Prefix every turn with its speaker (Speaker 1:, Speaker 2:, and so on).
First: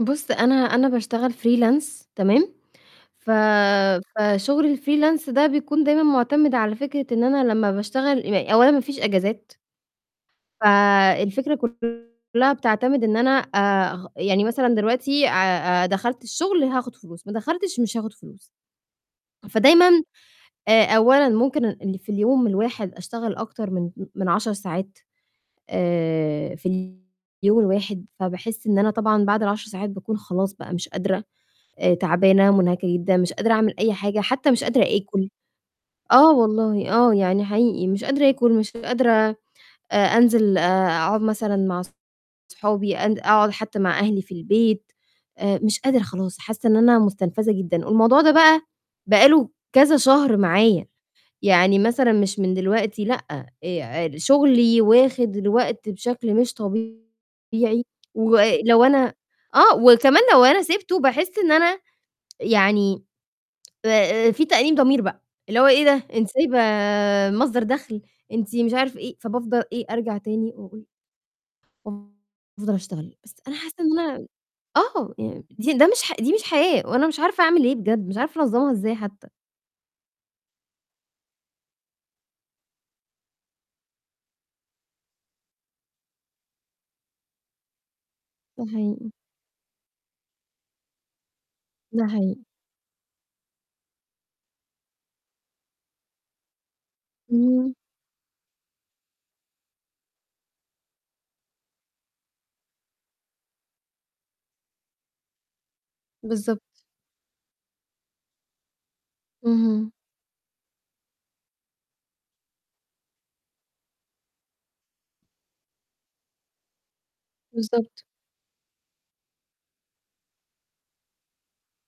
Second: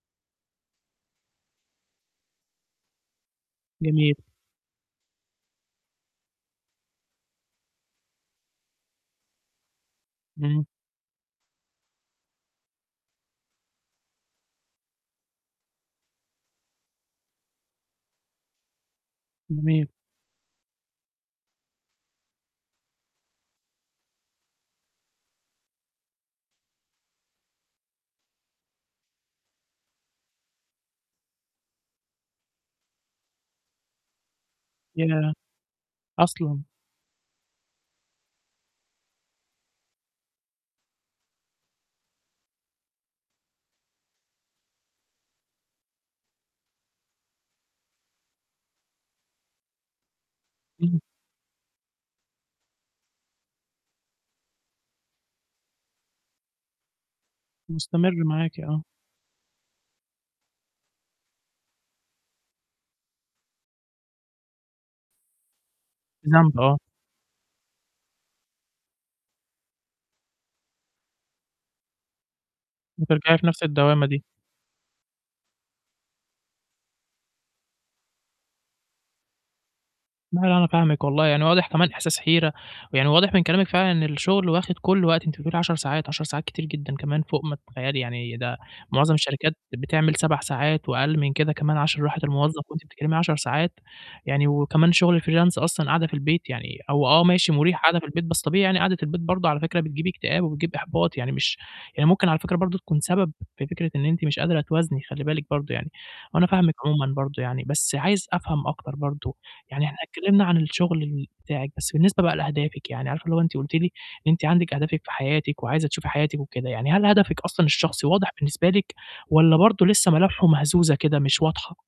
Speaker 1: بُص، أنا أنا باشتغل freelance تمام؟ ف
Speaker 2: جميل.
Speaker 1: فشُغل الfreelance ده بيكون دايمًا مُعتمِد على فكرة إن أنا لمّا باشتغل [unintelligible] أولًا ما فيش إجازات.
Speaker 2: إمم.
Speaker 1: فالفكرة كُلّها بتعتمد إن أنا أغ يعني مثلًا دلوقتي آآ آآ دخلت الشُغل هاخُد فلوس، ما دخلتش مش هاخُد فلوس. فدايمًا
Speaker 2: [unintelligible]
Speaker 1: آآ أولًا ممكن ال اللي في اليوم الواحد أشتغل أكتر من م من 10 ساعات آآ في اليوم الواحد، فباحِس إن أنا طبعًا بعد ال10 ساعات باكون خلاص بقى مش قادرة، آآ تعبانة، مٌنهكَة جدًا، مش قادرة أعمل أي حاجة، حتّى مِش قادرة آكُل،
Speaker 2: ياه!
Speaker 1: آه
Speaker 2: أصلًا.
Speaker 1: والله، آه، يعني حقيقي، مش قادرة آكُل، مش قادرة آآ أنزل آآ أقعُد مثلًا مع أصحابي، أن أقعُد حتّى مع أهلي في البيت، آآ مش قادرة خلاص، حاسّة إن أنا مُستنفَذة جدًا. الموضوع ده بقى، بقى له كذا شهر معايا،
Speaker 2: إمم.
Speaker 1: يعني مثلًا مش من دلوقتي، لأ، آآ شُغلي واخِد الوقت بشكل مش طبيعي
Speaker 2: مستمر
Speaker 1: و آآ
Speaker 2: معاكِ آه.
Speaker 1: لو أنا آه، وكمان لو أنا سِبته، باحِس إن أنا يعني آآ فيه تأنيب ضمير بقى، اللي هو إيه ده؟
Speaker 2: في
Speaker 1: أنتِ سايبة
Speaker 2: ذنب آه.
Speaker 1: مصدر دَخْل، أنتِ مش عارف إيه، فابفضل إيه، أرجع تاني [unintelligible] وأفضل أشتغل. بس
Speaker 2: بترجعي في
Speaker 1: أنا
Speaker 2: نَفْس
Speaker 1: حاسّة إن
Speaker 2: الدوّامة دي.
Speaker 1: أنا آه، يعني دي ده مش ح دي مش حياة، وأنا مش عارفة أعمل إيه بجد، مش عارفة أنظّمها إزاي حتّى.
Speaker 2: [unintelligible] أنا فاهمِك والله، يعني واضح كمان إحساس حيرة، ويعني واضح من كلامِك فعلًا إن الشُغل واخِد كل وقتِك، أنتِ بتقولي 10 ساعات، 10 ساعات كتير جدًا كمان فوق ما تتخيّلي، يعني ده
Speaker 1: ده حقيقي.
Speaker 2: معظم الشركات بتعمل 7 ساعات وأقل من كده كمان عشان
Speaker 1: ده
Speaker 2: راحة
Speaker 1: حقيقي.
Speaker 2: الموظف وأنتِ بتتكلِّمي 10 ساعات، يعني وكمان شُغل الfreelance أصلًا قاعدة في البيت يعني هو آه، ماشي
Speaker 1: إمم.
Speaker 2: مُريح قاعدة في البيت، بس طبيعي يعني قعدة البيت برضه على فكرة بتجيب اكتئاب وبتجيب إحباط، يعني مش يعني ممكن على فكرة برضه تكون سبب في فكرة إن أنتِ مش قادرة توازني، خلّي بالِك برضه يعني. وأنا
Speaker 1: بالضبط.
Speaker 2: فاهمِك عمومًا برضه يعني، بس عايز أفهم أكتر برضه، يعني
Speaker 1: اهم.
Speaker 2: إحنا اتكلِّمنا عن الشُغل ال بتاعِك، بس بالنسبة بقى لأهدافِك، يعني عارفة اللي هو أنتِ قُلتِ لي إن أنتِ عندِك أهدافِك في حياتِك وعايزة تشوفي حياتِك وكده، يعني هل هدفِك أصلًا
Speaker 1: بالضبط.
Speaker 2: الشخصي واضح بالنسبة لِك والّا برضه لسّه ملامحه مهزوزة كده مش واضحة؟